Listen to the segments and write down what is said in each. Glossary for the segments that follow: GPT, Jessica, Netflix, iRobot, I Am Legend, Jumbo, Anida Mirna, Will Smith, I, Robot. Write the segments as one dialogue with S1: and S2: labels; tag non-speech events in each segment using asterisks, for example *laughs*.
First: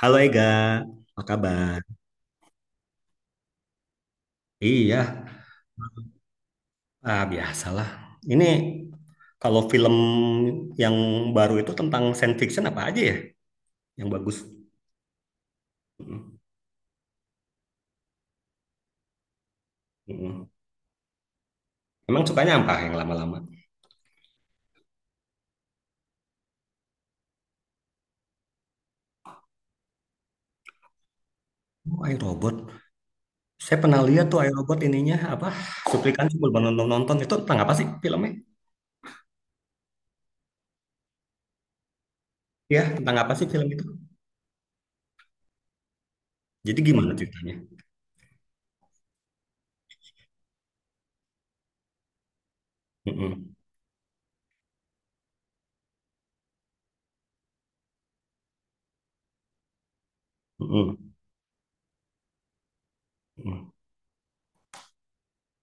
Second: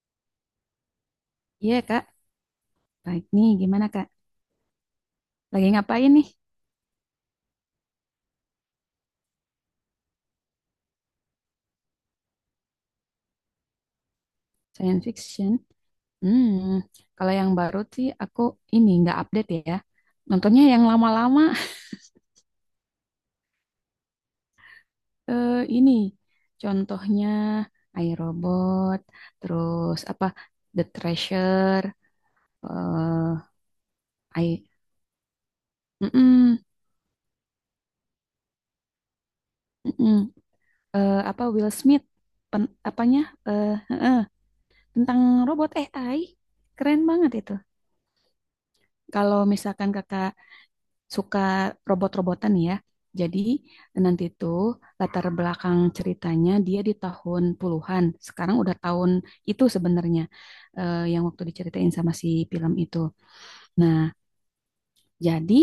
S1: Halo Ega, apa kabar?
S2: Iya, Kak. Baik nih, gimana, Kak?
S1: Iya,
S2: Lagi ngapain nih?
S1: ah, biasalah. Ini kalau film yang baru itu tentang science fiction apa aja ya yang bagus?
S2: Science fiction.
S1: Mm,
S2: Hmm, kalau yang baru sih aku ini nggak update ya.
S1: mm.
S2: Nontonnya yang lama-lama. *laughs*
S1: Emang sukanya apa yang lama-lama?
S2: Ini contohnya I, robot. Terus apa The Treasure,
S1: Oh, iRobot.
S2: eh
S1: Saya pernah lihat tuh
S2: I,
S1: iRobot ininya apa? Cuplikan sebelum
S2: Mm-mm,
S1: nonton-nonton itu tentang apa sih filmnya?
S2: mm-mm. Apa Will Smith,
S1: Ya, tentang
S2: apanya
S1: apa sih
S2: eh,
S1: film itu?
S2: eh, eh, tentang robot AI,
S1: Jadi
S2: keren
S1: gimana
S2: banget itu.
S1: ceritanya?
S2: Kalau misalkan kakak suka robot-robotan ya. Jadi
S1: Mm-mm.
S2: nanti tuh latar belakang ceritanya dia di tahun puluhan. Sekarang udah tahun itu sebenarnya
S1: Mm-mm.
S2: yang waktu diceritain sama si film itu.
S1: Mm.
S2: Nah, jadi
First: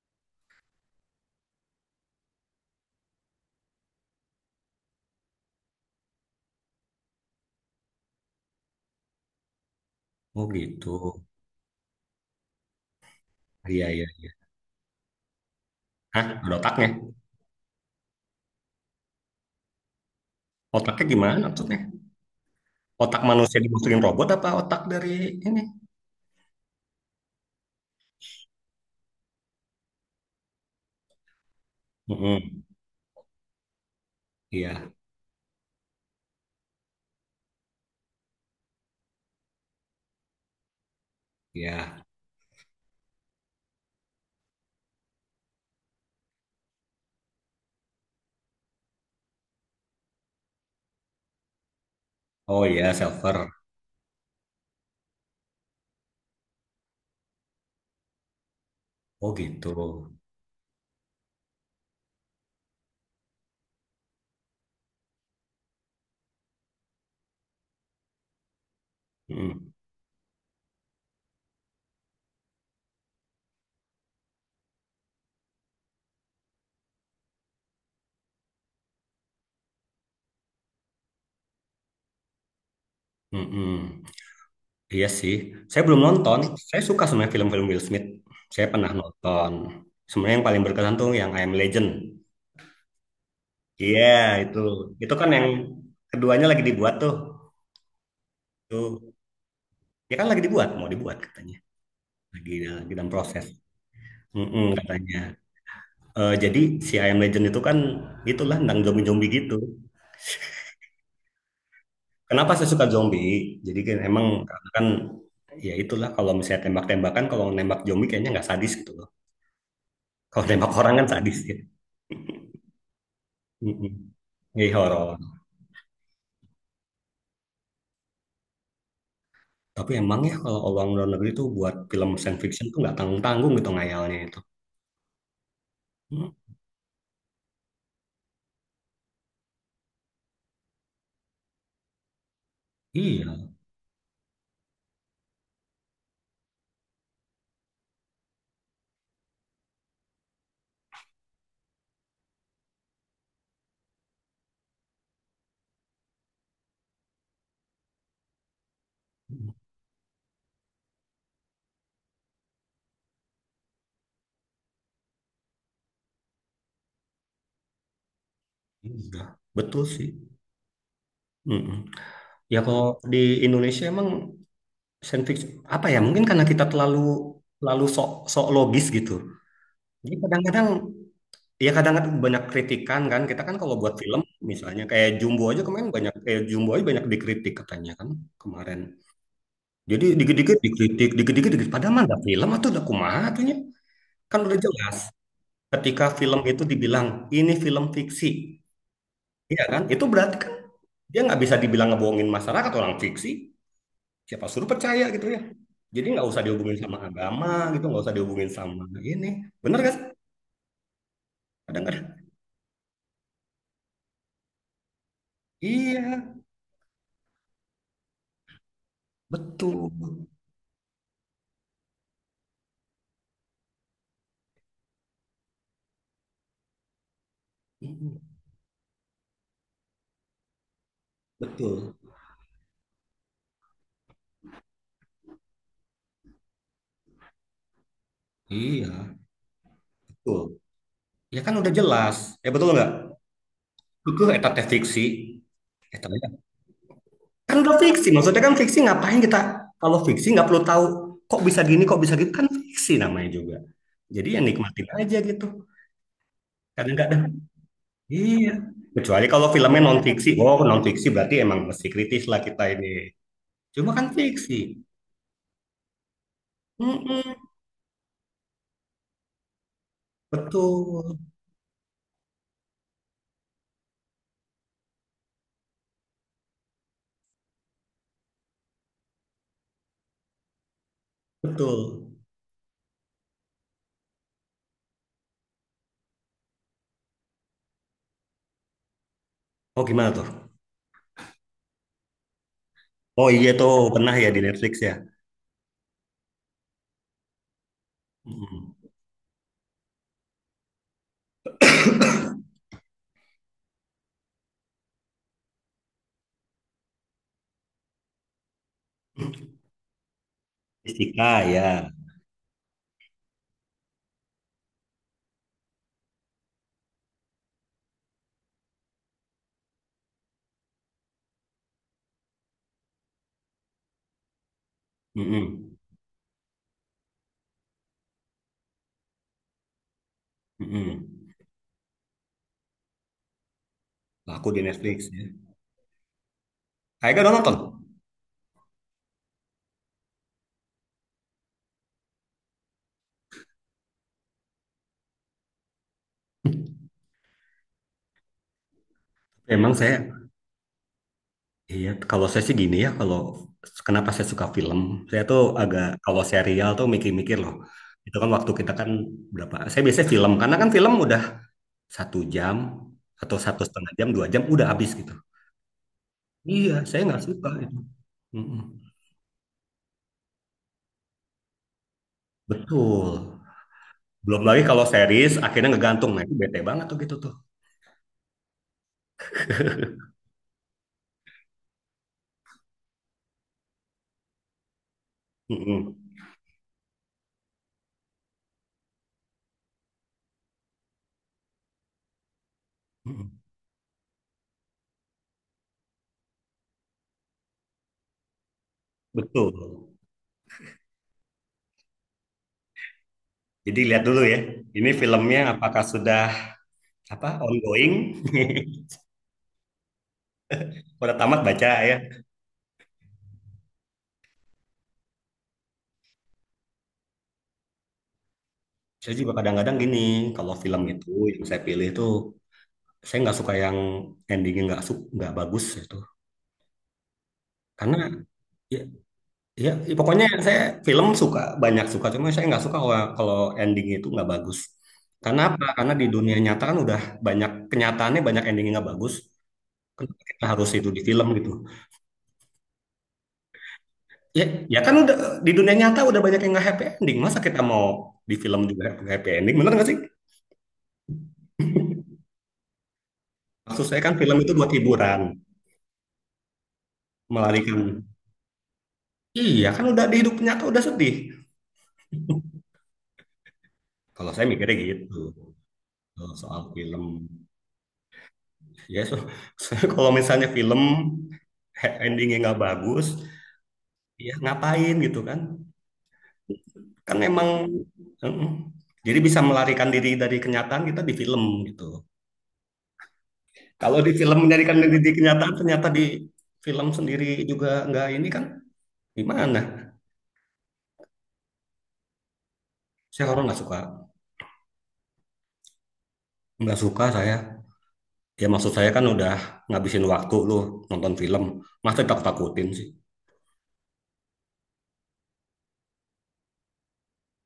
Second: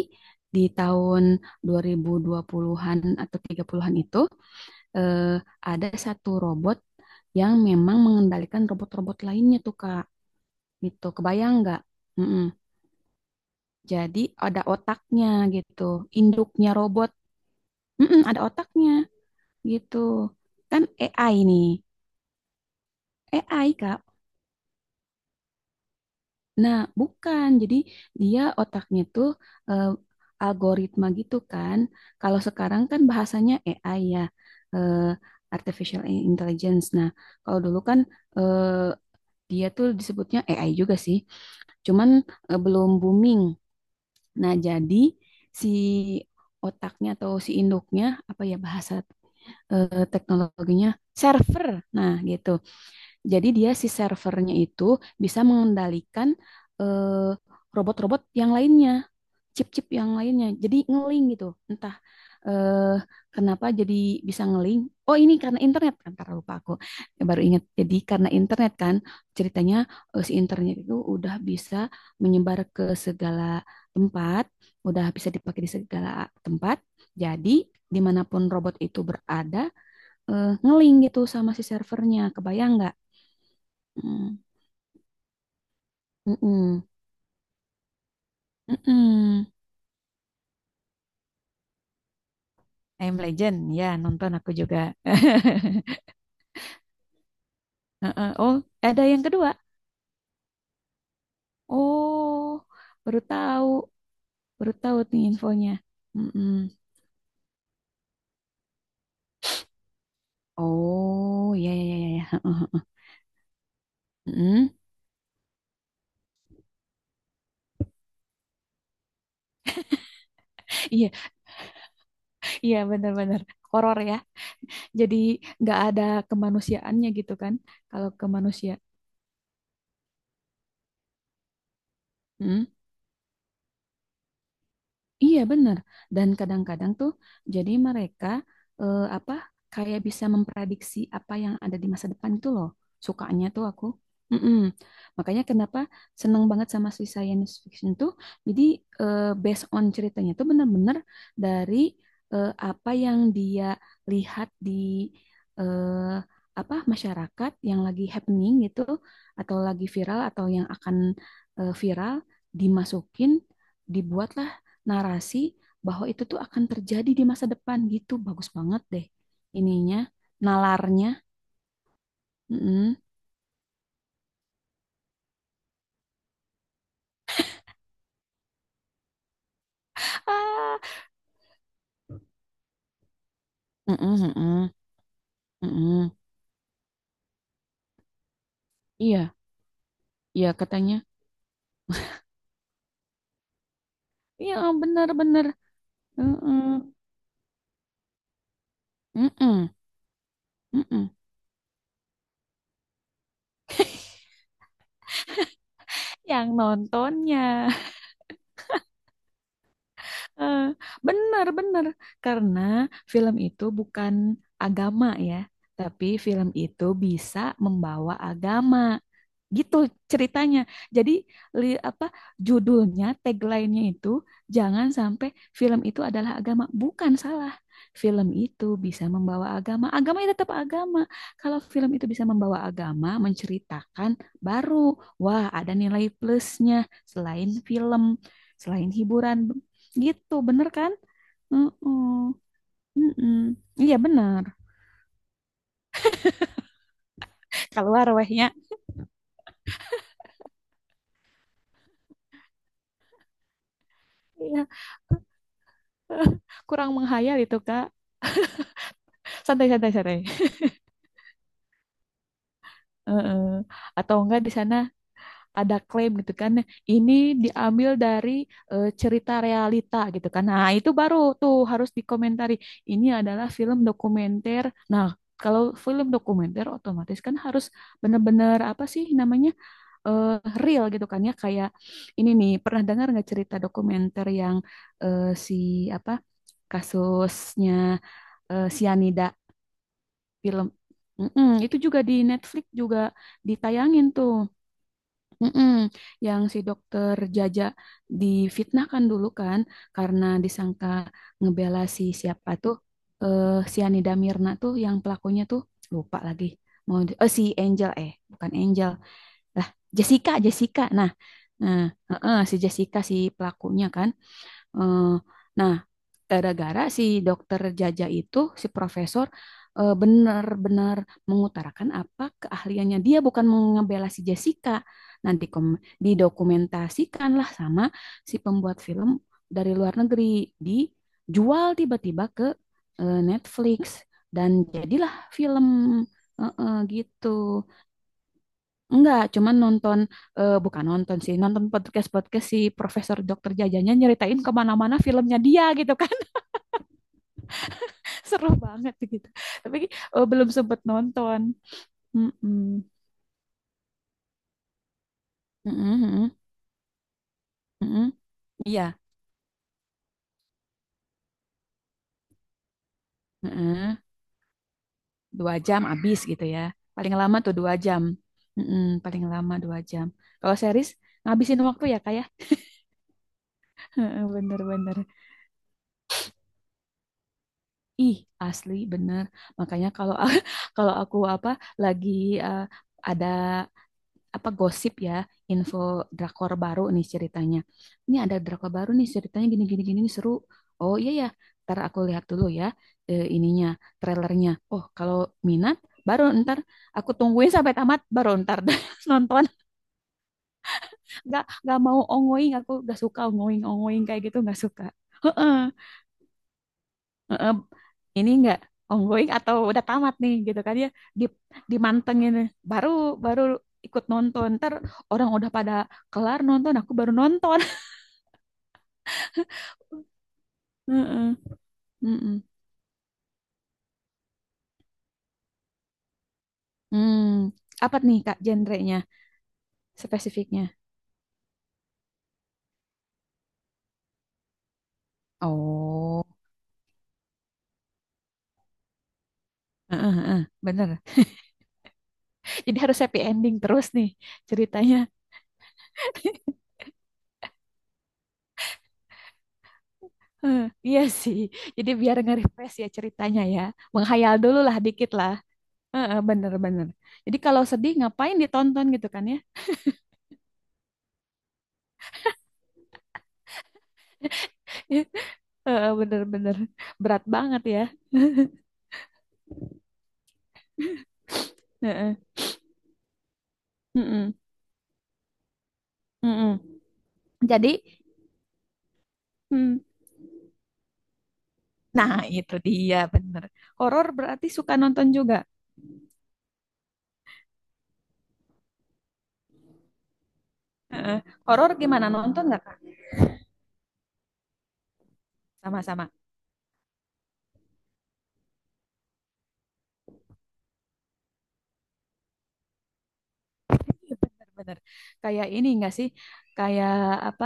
S2: di tahun 2020-an atau 30-an itu eh, ada satu robot yang memang mengendalikan robot-robot lainnya tuh Kak.
S1: Oh gitu.
S2: Gitu. Kebayang nggak? Mm-mm.
S1: Iya, iya,
S2: Jadi
S1: iya.
S2: ada otaknya gitu,
S1: Hah, ada
S2: induknya
S1: otaknya?
S2: robot. Mm-mm, ada otaknya. Gitu. Kan
S1: Otaknya
S2: AI
S1: gimana
S2: nih,
S1: maksudnya? Otak manusia
S2: AI
S1: dimasukin
S2: Kak.
S1: robot apa otak dari ini?
S2: Nah, bukan. Jadi dia otaknya tuh eh, algoritma gitu kan. Kalau
S1: Mm-mm.
S2: sekarang kan bahasanya AI ya,
S1: Iya,
S2: eh, artificial intelligence. Nah, kalau dulu kan eh, dia tuh disebutnya AI juga sih,
S1: iya.
S2: cuman belum booming. Nah, jadi si otaknya atau si induknya apa ya bahasa teknologinya server. Nah, gitu.
S1: Oh iya, silver.
S2: Jadi dia si servernya itu bisa mengendalikan eh, robot-robot yang lainnya,
S1: Oh gitu.
S2: chip-chip yang lainnya. Jadi ngeling gitu. Entah eh, kenapa jadi bisa ngeling. Oh ini karena internet kan, karena lupa aku. Ya, baru ingat. Jadi karena internet kan,
S1: Mm-mm.
S2: ceritanya si internet itu udah bisa menyebar ke segala tempat, udah bisa dipakai di segala tempat. Jadi dimanapun robot itu berada, ngeling gitu sama si servernya. Kebayang nggak?
S1: Mm-mm.
S2: Hmm.
S1: Iya sih. Saya belum nonton. Saya
S2: Mm-mm.
S1: suka sebenarnya film-film Will Smith. Saya pernah
S2: Mm-mm.
S1: nonton. Sebenarnya yang paling berkesan tuh yang I Am Legend.
S2: I Am Legend, ya
S1: Iya,
S2: nonton aku
S1: itu.
S2: juga.
S1: Itu kan
S2: *laughs*
S1: yang keduanya lagi dibuat tuh.
S2: Heeh. Oh, ada
S1: Tuh.
S2: yang kedua.
S1: Ya kan lagi dibuat, mau dibuat katanya.
S2: Oh,
S1: Lagi, lagi dalam
S2: baru
S1: proses.
S2: tahu, baru
S1: Mm-mm,
S2: tahu
S1: katanya.
S2: nih infonya.
S1: Eh,
S2: Mm-mm.
S1: jadi si I Am Legend itu kan itulah tentang zombie-zombie gitu.
S2: Oh, ya ya ya ya.
S1: Kenapa saya
S2: Heeh.
S1: suka zombie? Jadi kan emang karena
S2: Mm-mm.
S1: kan ya itulah kalau misalnya tembak-tembakan, kalau nembak zombie kayaknya nggak sadis gitu loh. *laughs* Kalau nembak orang kan
S2: Iya,
S1: sadis ya.
S2: iya benar-benar
S1: Mm-mm.
S2: horor ya.
S1: Jadi horor.
S2: Jadi nggak ada kemanusiaannya gitu kan? Kalau kemanusiaan.
S1: Tapi emang ya kalau orang luar negeri itu buat film science fiction tuh nggak tanggung-tanggung gitu ngayalnya itu.
S2: Iya benar.
S1: Hmm,
S2: Dan kadang-kadang tuh jadi mereka apa kayak bisa memprediksi apa yang ada di masa depan itu loh.
S1: iya,
S2: Sukanya tuh aku. Mm-mm. Makanya kenapa seneng banget sama si science fiction tuh. Jadi based on ceritanya tuh benar-benar dari apa yang dia lihat di eh, apa masyarakat yang lagi happening gitu
S1: hmm,
S2: atau lagi viral atau yang akan viral dimasukin dibuatlah narasi bahwa itu tuh akan terjadi di masa depan gitu. Bagus banget deh
S1: iya, betul
S2: ininya,
S1: sih.
S2: nalarnya.
S1: Mm-mm. Ya kalau
S2: Mm-mm.
S1: di Indonesia emang science fiction apa ya? Mungkin karena kita terlalu terlalu sok sok logis gitu. Jadi kadang-kadang
S2: Ah,
S1: iya kadang-kadang banyak kritikan kan. Kita kan kalau buat
S2: mm-mm,
S1: film
S2: mm-mm,
S1: misalnya kayak Jumbo aja kemarin
S2: mm-mm.
S1: banyak kayak Jumbo aja banyak dikritik katanya kan kemarin.
S2: Iya,
S1: Jadi
S2: iya
S1: dikit-dikit
S2: katanya.
S1: dikritik, dikit-dikit dikritik. Padahal mah nggak film atau udah kumaha atunya. Kan
S2: Iya,
S1: udah jelas.
S2: benar-benar.
S1: Ketika film
S2: Mm-mm,
S1: itu dibilang ini film fiksi, iya
S2: mm-mm,
S1: kan? Itu berarti kan
S2: mm-mm.
S1: dia nggak bisa dibilang ngebohongin masyarakat orang fiksi. Siapa suruh percaya gitu ya? Jadi nggak usah
S2: Yang
S1: dihubungin sama agama
S2: nontonnya.
S1: gitu, nggak usah dihubungin sama ini. Bener kan?
S2: *laughs* Bener-bener.
S1: Kadang-kadang.
S2: Karena film itu bukan agama ya. Tapi
S1: Iya,
S2: film itu bisa membawa agama. Gitu
S1: betul.
S2: ceritanya. Jadi apa judulnya, tagline-nya itu jangan sampai film itu adalah agama. Bukan salah.
S1: Mm,
S2: Film itu bisa membawa agama. Agama itu tetap agama. Kalau film
S1: betul.
S2: itu bisa membawa agama, menceritakan baru wah ada nilai plusnya selain film,
S1: Iya,
S2: selain hiburan. Gitu,
S1: betul.
S2: bener kan?
S1: Ya kan udah
S2: Mm-mm.
S1: jelas. Ya betul nggak?
S2: Mm-mm. Iya
S1: Itu
S2: bener.
S1: eta teh fiksi. Eta teh- kan udah fiksi.
S2: Keluar
S1: Maksudnya
S2: wehnya.
S1: kan fiksi ngapain kita? Kalau fiksi nggak perlu tahu kok bisa gini, kok bisa gitu. Kan fiksi namanya juga. Jadi ya
S2: Iya.
S1: nikmatin aja gitu.
S2: *laughs* Kurang
S1: Kadang nggak ada
S2: menghayal itu, Kak.
S1: iya. Kecuali kalau
S2: Santai,
S1: filmnya
S2: santai,
S1: non
S2: santai.
S1: fiksi. Oh, non fiksi berarti emang mesti kritis lah kita ini.
S2: Heeh.
S1: Cuma kan
S2: Atau enggak di
S1: fiksi.
S2: sana ada klaim gitu kan. Ini
S1: Mm-mm.
S2: diambil dari cerita realita gitu kan. Nah, itu baru
S1: Betul,
S2: tuh harus dikomentari. Ini adalah film dokumenter. Nah, kalau film dokumenter otomatis kan harus benar-benar apa sih namanya? eh, Real gitu kan ya kayak
S1: betul.
S2: ini nih pernah dengar nggak cerita dokumenter yang si apa kasusnya sianida
S1: Oh gimana tuh?
S2: film. Mm-mm, itu juga di Netflix juga
S1: Oh iya tuh
S2: ditayangin
S1: pernah ya
S2: tuh.
S1: di Netflix ya.
S2: Mm-mm. Yang si dokter Jaja
S1: Mm-mm.
S2: difitnahkan dulu kan karena disangka ngebela si siapa tuh si Anida Mirna tuh yang pelakunya tuh lupa lagi, oh si Angel, eh bukan Angel lah, Jessica. Jessica, nah
S1: Fisika
S2: nah
S1: ya.
S2: heeh, si Jessica si pelakunya kan. Eh, nah, gara-gara si dokter Jaja itu, si profesor benar-benar mengutarakan apa keahliannya, dia bukan mengebela si Jessica. Nanti
S1: Mm-mm.
S2: didokumentasikanlah sama si pembuat film dari luar negeri,
S1: Mm-mm.
S2: dijual tiba-tiba ke Netflix
S1: Laku
S2: dan
S1: di Netflix
S2: jadilah
S1: ya.
S2: film
S1: Kayaknya
S2: gitu.
S1: udah nonton.
S2: Enggak, cuman nonton, eh, bukan nonton sih, nonton podcast-podcast si Profesor Dokter Jajanya nyeritain kemana-mana filmnya dia gitu kan. *laughs* Seru banget gitu.
S1: Emang
S2: Tapi
S1: saya,
S2: belum sempet nonton.
S1: iya, kalau saya sih gini
S2: Mm-mm.
S1: ya, kalau kenapa saya suka film, saya tuh agak,
S2: Mm-mm,
S1: kalau
S2: mm-mm,
S1: serial tuh mikir-mikir loh.
S2: mm-mm.
S1: Itu kan waktu kita
S2: Iya,
S1: kan berapa, saya biasanya film, karena kan film udah 1 jam, atau satu setengah
S2: mm-mm.
S1: jam, 2 jam, udah habis gitu.
S2: 2 jam habis gitu ya.
S1: Iya, saya
S2: Paling
S1: nggak
S2: lama
S1: suka
S2: tuh dua
S1: itu.
S2: jam.
S1: Mm-mm.
S2: Mm-mm, paling lama 2 jam. Kalau series, ngabisin waktu ya kayak
S1: Betul. Belum lagi kalau
S2: bener-bener. *laughs*
S1: series, akhirnya ngegantung, nah itu bete banget tuh gitu tuh.
S2: Ih, asli bener. Makanya kalau *laughs* kalau aku apa lagi eh, ada apa gosip ya,
S1: Mm-mm.
S2: info drakor baru nih ceritanya, ini ada drakor baru nih ceritanya gini gini gini nih seru, oh iya ya, ntar aku lihat dulu ya,
S1: Mm-mm.
S2: ininya trailernya, oh kalau minat baru ntar aku tungguin sampai tamat baru ntar *laughs* nonton,
S1: Betul.
S2: nggak mau ongoing, aku nggak suka ongoing
S1: Jadi
S2: ongoing
S1: lihat dulu
S2: kayak
S1: ya,
S2: gitu, nggak suka.
S1: ini filmnya
S2: Heeh.
S1: apakah sudah apa
S2: Heeh,
S1: ongoing.
S2: ini enggak ongoing atau udah tamat nih gitu kan ya,
S1: *laughs* Udah
S2: di
S1: tamat baca ya.
S2: dimantengin, baru baru ikut nonton ntar, orang udah pada kelar nonton aku baru nonton.
S1: Saya juga kadang-kadang gini kalau film
S2: *laughs*
S1: itu
S2: Heeh,
S1: yang saya pilih itu
S2: heeh.
S1: saya nggak suka yang endingnya nggak su- nggak bagus itu
S2: Hmm,
S1: karena
S2: apa nih Kak
S1: ya,
S2: genrenya,
S1: ya ya pokoknya saya
S2: spesifiknya,
S1: film suka banyak suka cuma saya nggak suka kalau, kalau ending itu nggak bagus karena apa karena di
S2: oh
S1: dunia nyata kan udah banyak kenyataannya banyak endingnya nggak bagus.
S2: heeh,
S1: Kenapa kita
S2: heeh,
S1: harus
S2: bener,
S1: itu di film gitu
S2: jadi harus happy ending terus nih
S1: ya, ya kan
S2: ceritanya.
S1: udah di dunia nyata udah banyak yang nggak happy ending masa kita mau di film juga happy ending bener nggak sih?
S2: Heeh, iya sih, jadi biar nge-refresh ya ceritanya ya,
S1: Maksud saya kan
S2: menghayal
S1: film itu
S2: dulu
S1: buat
S2: lah dikit
S1: hiburan,
S2: lah. Heeh, bener bener, jadi kalau
S1: melarikan.
S2: sedih ngapain ditonton gitu kan ya.
S1: Iya kan udah di hidup nyata udah sedih. Kalau saya mikirnya gitu
S2: *laughs* Heeh,
S1: kalau
S2: bener-bener
S1: soal film.
S2: berat banget ya.
S1: Ya so, *laughs* kalau misalnya film
S2: Heeh,
S1: endingnya nggak bagus, ya
S2: mm-mm,
S1: ngapain gitu kan?
S2: mm-mm.
S1: Kan memang
S2: Jadi,
S1: mm, jadi bisa
S2: mm,
S1: melarikan diri dari kenyataan kita di film gitu.
S2: nah itu dia bener.
S1: Kalau
S2: Horor
S1: di film
S2: berarti suka
S1: melarikan diri
S2: nonton
S1: dari
S2: juga.
S1: kenyataan ternyata di film sendiri juga nggak ini kan gimana?
S2: Heeh. Horor gimana nonton nggak Kak?
S1: Saya horor
S2: Sama-sama.
S1: nggak suka saya. Ya maksud saya kan udah ngabisin waktu lu nonton film. Masa takut-takutin sih?
S2: Iya, bener-bener. Kayak ini nggak sih? Kayak apa?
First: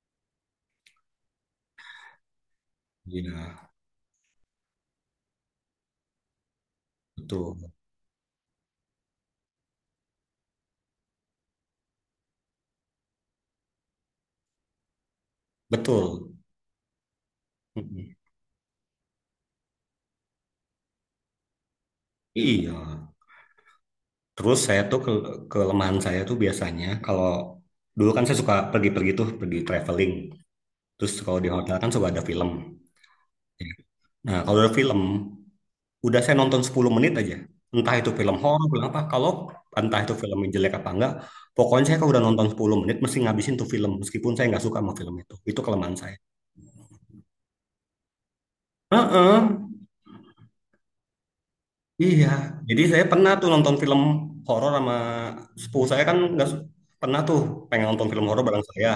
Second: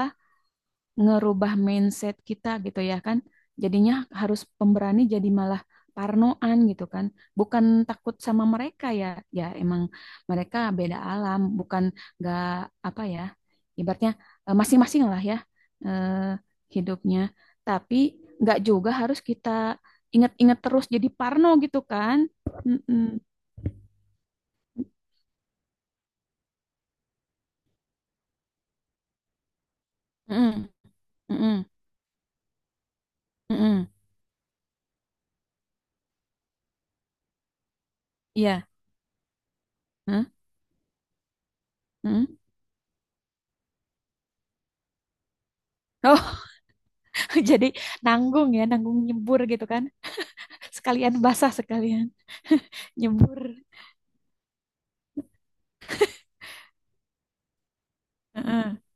S2: Ngerubah mindset kita gitu ya kan.
S1: Iya,
S2: Jadinya harus pemberani jadi malah parnoan gitu kan.
S1: betul.
S2: Bukan takut sama mereka ya. Ya emang mereka beda alam, bukan nggak apa ya. Ibaratnya masing-masing lah ya, eh,
S1: Betul.
S2: hidupnya. Tapi
S1: Mm-mm.
S2: nggak juga harus kita ingat-ingat terus jadi parno gitu kan.
S1: Iya.
S2: Mm-mm.
S1: Terus saya tuh ke kelemahan saya tuh biasanya kalau dulu kan saya suka pergi-pergi tuh, pergi traveling.
S2: Mm-mm.
S1: Terus kalau di
S2: Mm-mm.
S1: hotel kan suka ada film. Iya.
S2: Mm-mm.
S1: Nah, kalau ada film, udah saya nonton 10 menit aja. Entah itu film horor,
S2: Iya.
S1: film apa. Kalau entah itu
S2: Hah?
S1: filmnya jelek apa enggak, pokoknya saya kalau udah
S2: Mm-mm.
S1: nonton 10 menit mesti ngabisin tuh film meskipun saya nggak suka sama film itu. Itu kelemahan saya.
S2: Oh, *laughs* jadi nanggung ya, nanggung nyebur
S1: Heeh,
S2: gitu kan. Sekalian basah sekalian
S1: iya,
S2: *laughs*
S1: jadi saya pernah
S2: nyembur.
S1: tuh nonton film horor sama sepupu saya kan nggak su- pernah tuh pengen nonton film horor bareng
S2: Heeh.
S1: saya.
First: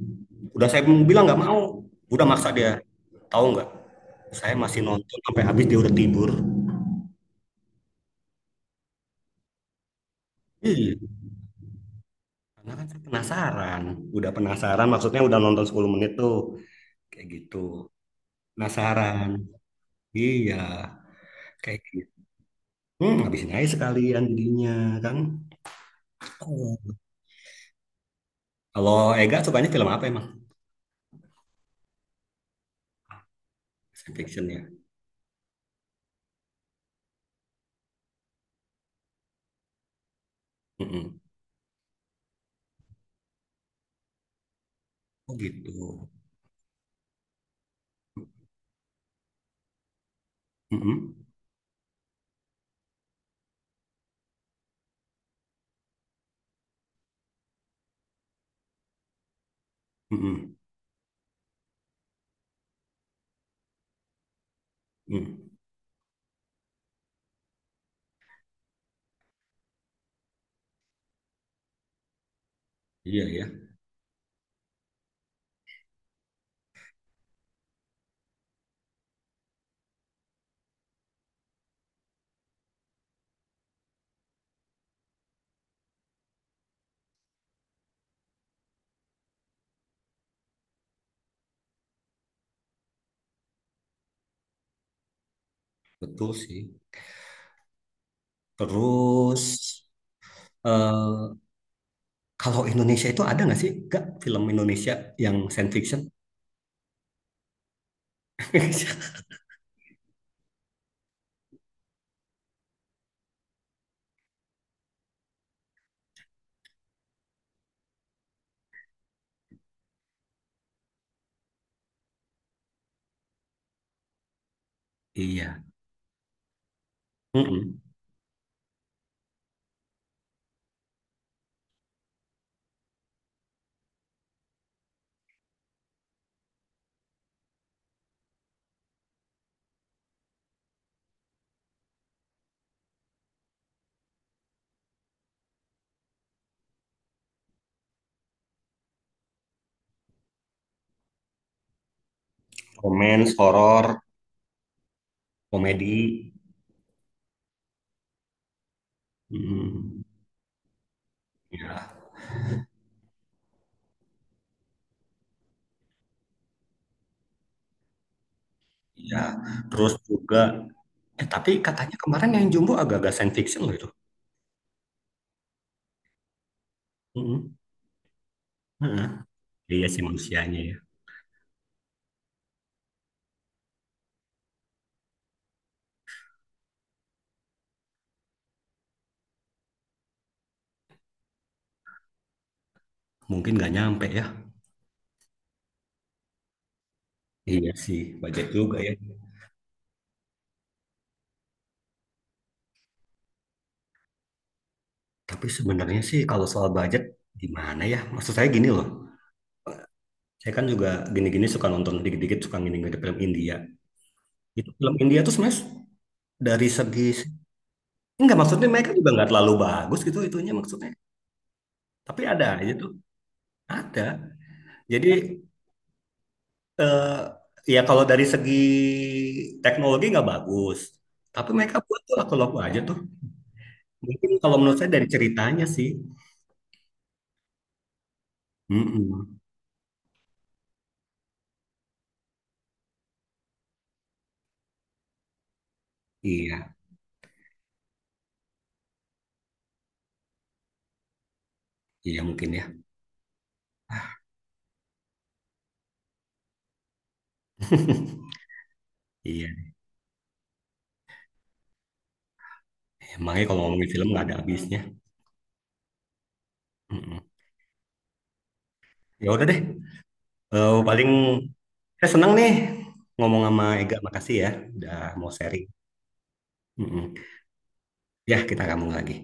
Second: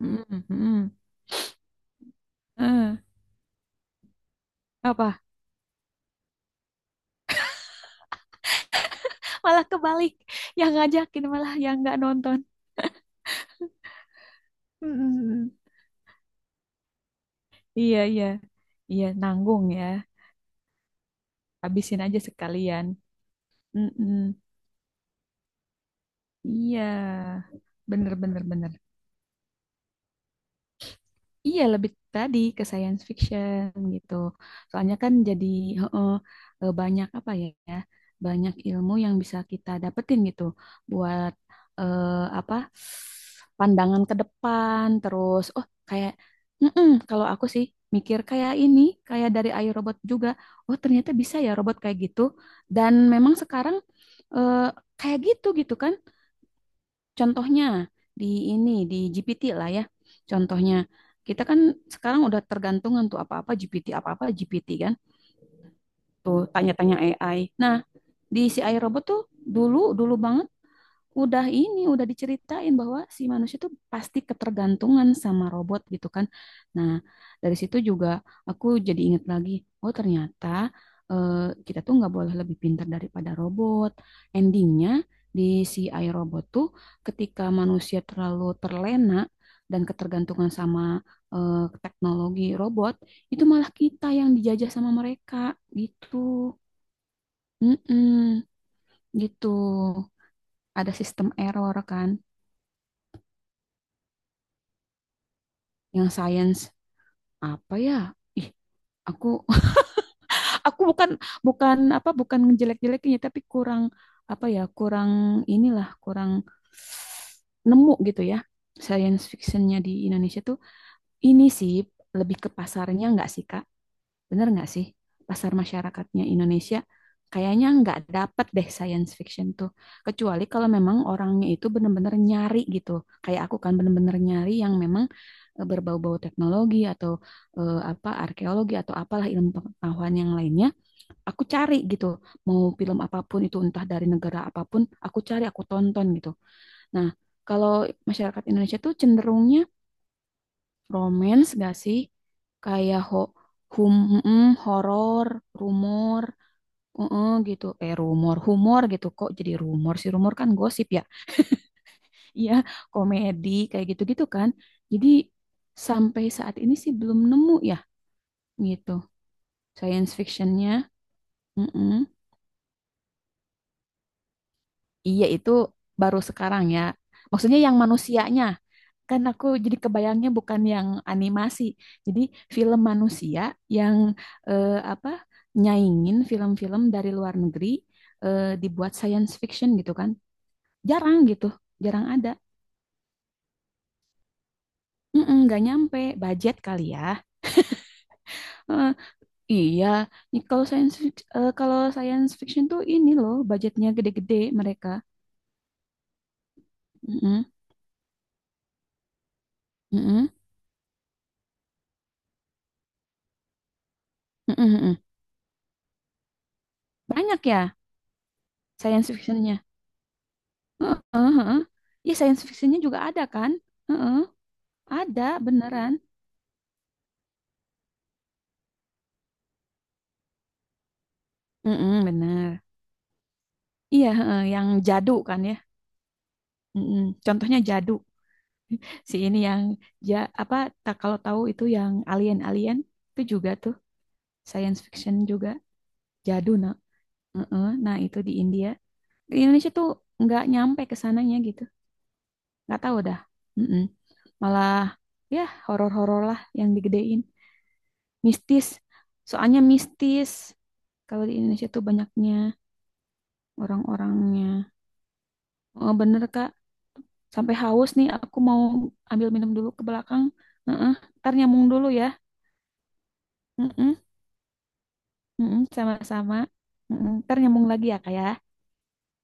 S2: Mm,
S1: Udah saya
S2: mm,
S1: bilang nggak mau, udah maksa dia.
S2: mm.
S1: Tahu nggak? Saya masih
S2: Apa
S1: nonton sampai habis dia udah tidur.
S2: malah kebalik, yang
S1: Iya,
S2: ngajakin malah yang nggak nonton.
S1: karena kan saya penasaran. Udah penasaran,
S2: Mm,
S1: maksudnya udah
S2: mm.
S1: nonton
S2: Mm.
S1: 10 menit tuh. Kayak gitu.
S2: Iya iya iya,
S1: Penasaran.
S2: nanggung ya,
S1: Iya, kayak
S2: habisin
S1: gitu.
S2: aja sekalian.
S1: Hmm, habisin aja
S2: Mm,
S1: sekalian
S2: mm.
S1: jadinya kan. Oh.
S2: Iya bener bener bener.
S1: Kalau Ega sukanya film apa emang?
S2: Iya, lebih tadi ke science fiction gitu.
S1: Science Fiction ya.
S2: Soalnya kan jadi heeh, banyak apa ya, ya, banyak ilmu yang bisa kita dapetin gitu
S1: Mm-mm.
S2: buat eh, apa pandangan ke depan.
S1: Oh
S2: Terus, oh
S1: gitu.
S2: kayak, mm-mm, kalau aku sih mikir kayak ini, kayak dari iRobot juga. Oh
S1: Mm-mm,
S2: ternyata bisa ya robot kayak gitu. Dan memang sekarang eh, kayak gitu gitu kan. Contohnya di ini di GPT lah ya.
S1: mm-mm,
S2: Contohnya kita kan sekarang udah tergantungan tuh apa-apa GPT, apa-apa GPT kan.
S1: mm.
S2: Tuh tanya-tanya AI. Nah, di si AI robot tuh dulu dulu banget udah ini udah diceritain bahwa
S1: Iya
S2: si
S1: ya,
S2: manusia tuh pasti ketergantungan sama robot gitu kan. Nah, dari situ juga aku jadi inget lagi, oh ternyata eh, kita tuh nggak boleh lebih pintar daripada robot. Endingnya di si iRobot tuh ketika manusia terlalu terlena dan ketergantungan sama eh, teknologi robot, itu malah kita yang dijajah sama mereka
S1: betul
S2: gitu.
S1: sih.
S2: Mm-mm, gitu.
S1: Terus
S2: Ada sistem
S1: eh,
S2: error kan.
S1: kalau Indonesia itu ada nggak sih, nggak film Indonesia yang science fiction?
S2: Yang science apa ya? Ih,
S1: *laughs*
S2: aku *laughs* aku bukan bukan apa bukan ngejelek-jelekinnya, tapi kurang apa ya? Kurang inilah, kurang nemu gitu ya. Science fictionnya di Indonesia tuh ini sih lebih ke pasarnya nggak sih, Kak? Bener nggak sih? Pasar
S1: Iya.
S2: masyarakatnya Indonesia kayaknya
S1: Mm-mm.
S2: nggak dapat deh science fiction tuh. Kecuali kalau memang orangnya itu bener-bener nyari gitu. Kayak aku kan bener-bener nyari yang memang berbau-bau teknologi atau apa arkeologi atau apalah ilmu pengetahuan yang lainnya. Aku cari gitu. Mau film apapun itu entah dari negara apapun, aku cari, aku tonton gitu. Nah, kalau masyarakat Indonesia tuh cenderungnya romance gak sih? Kayak
S1: Romance,
S2: hum
S1: horor,
S2: horor,
S1: komedi.
S2: rumor, gitu. Eh rumor, humor gitu. Kok jadi rumor
S1: Mm.
S2: sih? Rumor kan gosip ya. *laughs*
S1: Iya,
S2: Iya, komedi kayak gitu-gitu kan. Jadi sampai saat ini sih belum nemu ya gitu.
S1: iya. Terus
S2: Science
S1: juga,
S2: fictionnya,
S1: eh tapi katanya
S2: mm
S1: kemarin yang Jumbo agak-agak science fiction loh itu.
S2: Iya itu baru sekarang ya.
S1: Mm-mm.
S2: Maksudnya yang manusianya,
S1: Heeh.
S2: kan aku jadi
S1: Iya sih
S2: kebayangnya
S1: manusianya
S2: bukan
S1: ya.
S2: yang animasi. Jadi film manusia yang apa nyaingin film-film dari luar negeri dibuat science fiction gitu kan. Jarang gitu, jarang ada.
S1: Mungkin nggak nyampe ya.
S2: Mm-mm, nggak nyampe budget kali ya.
S1: Iya sih, budget juga
S2: Eh,
S1: ya.
S2: iya, ini kalau kalau science fiction tuh ini loh budgetnya gede-gede mereka.
S1: Tapi sebenarnya sih kalau soal budget
S2: Mm-mm,
S1: gimana ya? Maksud saya gini loh.
S2: mm-mm,
S1: Saya kan juga gini-gini suka nonton dikit-dikit suka gini-gini film India.
S2: mm-mm,
S1: Itu film
S2: mm-mm.
S1: India tuh sebenarnya dari segi
S2: Banyak ya
S1: enggak maksudnya mereka juga
S2: science
S1: nggak terlalu
S2: fictionnya.
S1: bagus gitu itunya maksudnya.
S2: Heeh, heeh. Iya,
S1: Tapi
S2: science
S1: ada aja
S2: fictionnya
S1: tuh.
S2: juga ada kan?
S1: Ada.
S2: Heeh.
S1: Jadi
S2: Ada beneran.
S1: eh, ya kalau dari segi teknologi nggak bagus. Tapi mereka buat
S2: Mm-mm,
S1: tuh laku-laku
S2: bener.
S1: aja tuh.
S2: Iya,
S1: Mungkin
S2: heeh,
S1: kalau
S2: yang
S1: menurut saya dari
S2: jadu kan ya.
S1: ceritanya sih.
S2: Mm-mm. Contohnya jadu. *laughs* Si ini
S1: Mm-mm.
S2: yang ja apa tak kalau tahu itu yang alien-alien itu juga tuh science fiction juga jadu
S1: Iya,
S2: nah. Heeh, nah, itu di India. Di Indonesia tuh nggak nyampe ke sananya gitu.
S1: iya mungkin ya.
S2: Nggak
S1: *laughs*
S2: tahu dah. Mm-mm. Malah ya horor-horor lah yang digedein. Mistis.
S1: Iya,
S2: Soalnya mistis. Kalau di Indonesia tuh banyaknya
S1: emangnya kalau ngomongin film nggak ada
S2: orang-orangnya.
S1: habisnya.
S2: Oh, bener Kak.
S1: Mm-mm.
S2: Sampai haus nih, aku mau ambil
S1: Ya udah
S2: minum
S1: deh.
S2: dulu ke belakang.
S1: Eh,
S2: Heeh,
S1: paling
S2: ntar nyambung dulu ya.
S1: saya senang nih ngomong sama Ega.
S2: Heeh,
S1: Makasih ya udah mau
S2: heeh,
S1: sharing.
S2: sama-sama. Heeh,
S1: Mm-mm.
S2: ntar nyambung lagi ya, Kak ya.
S1: Ya, kita ngomong lagi.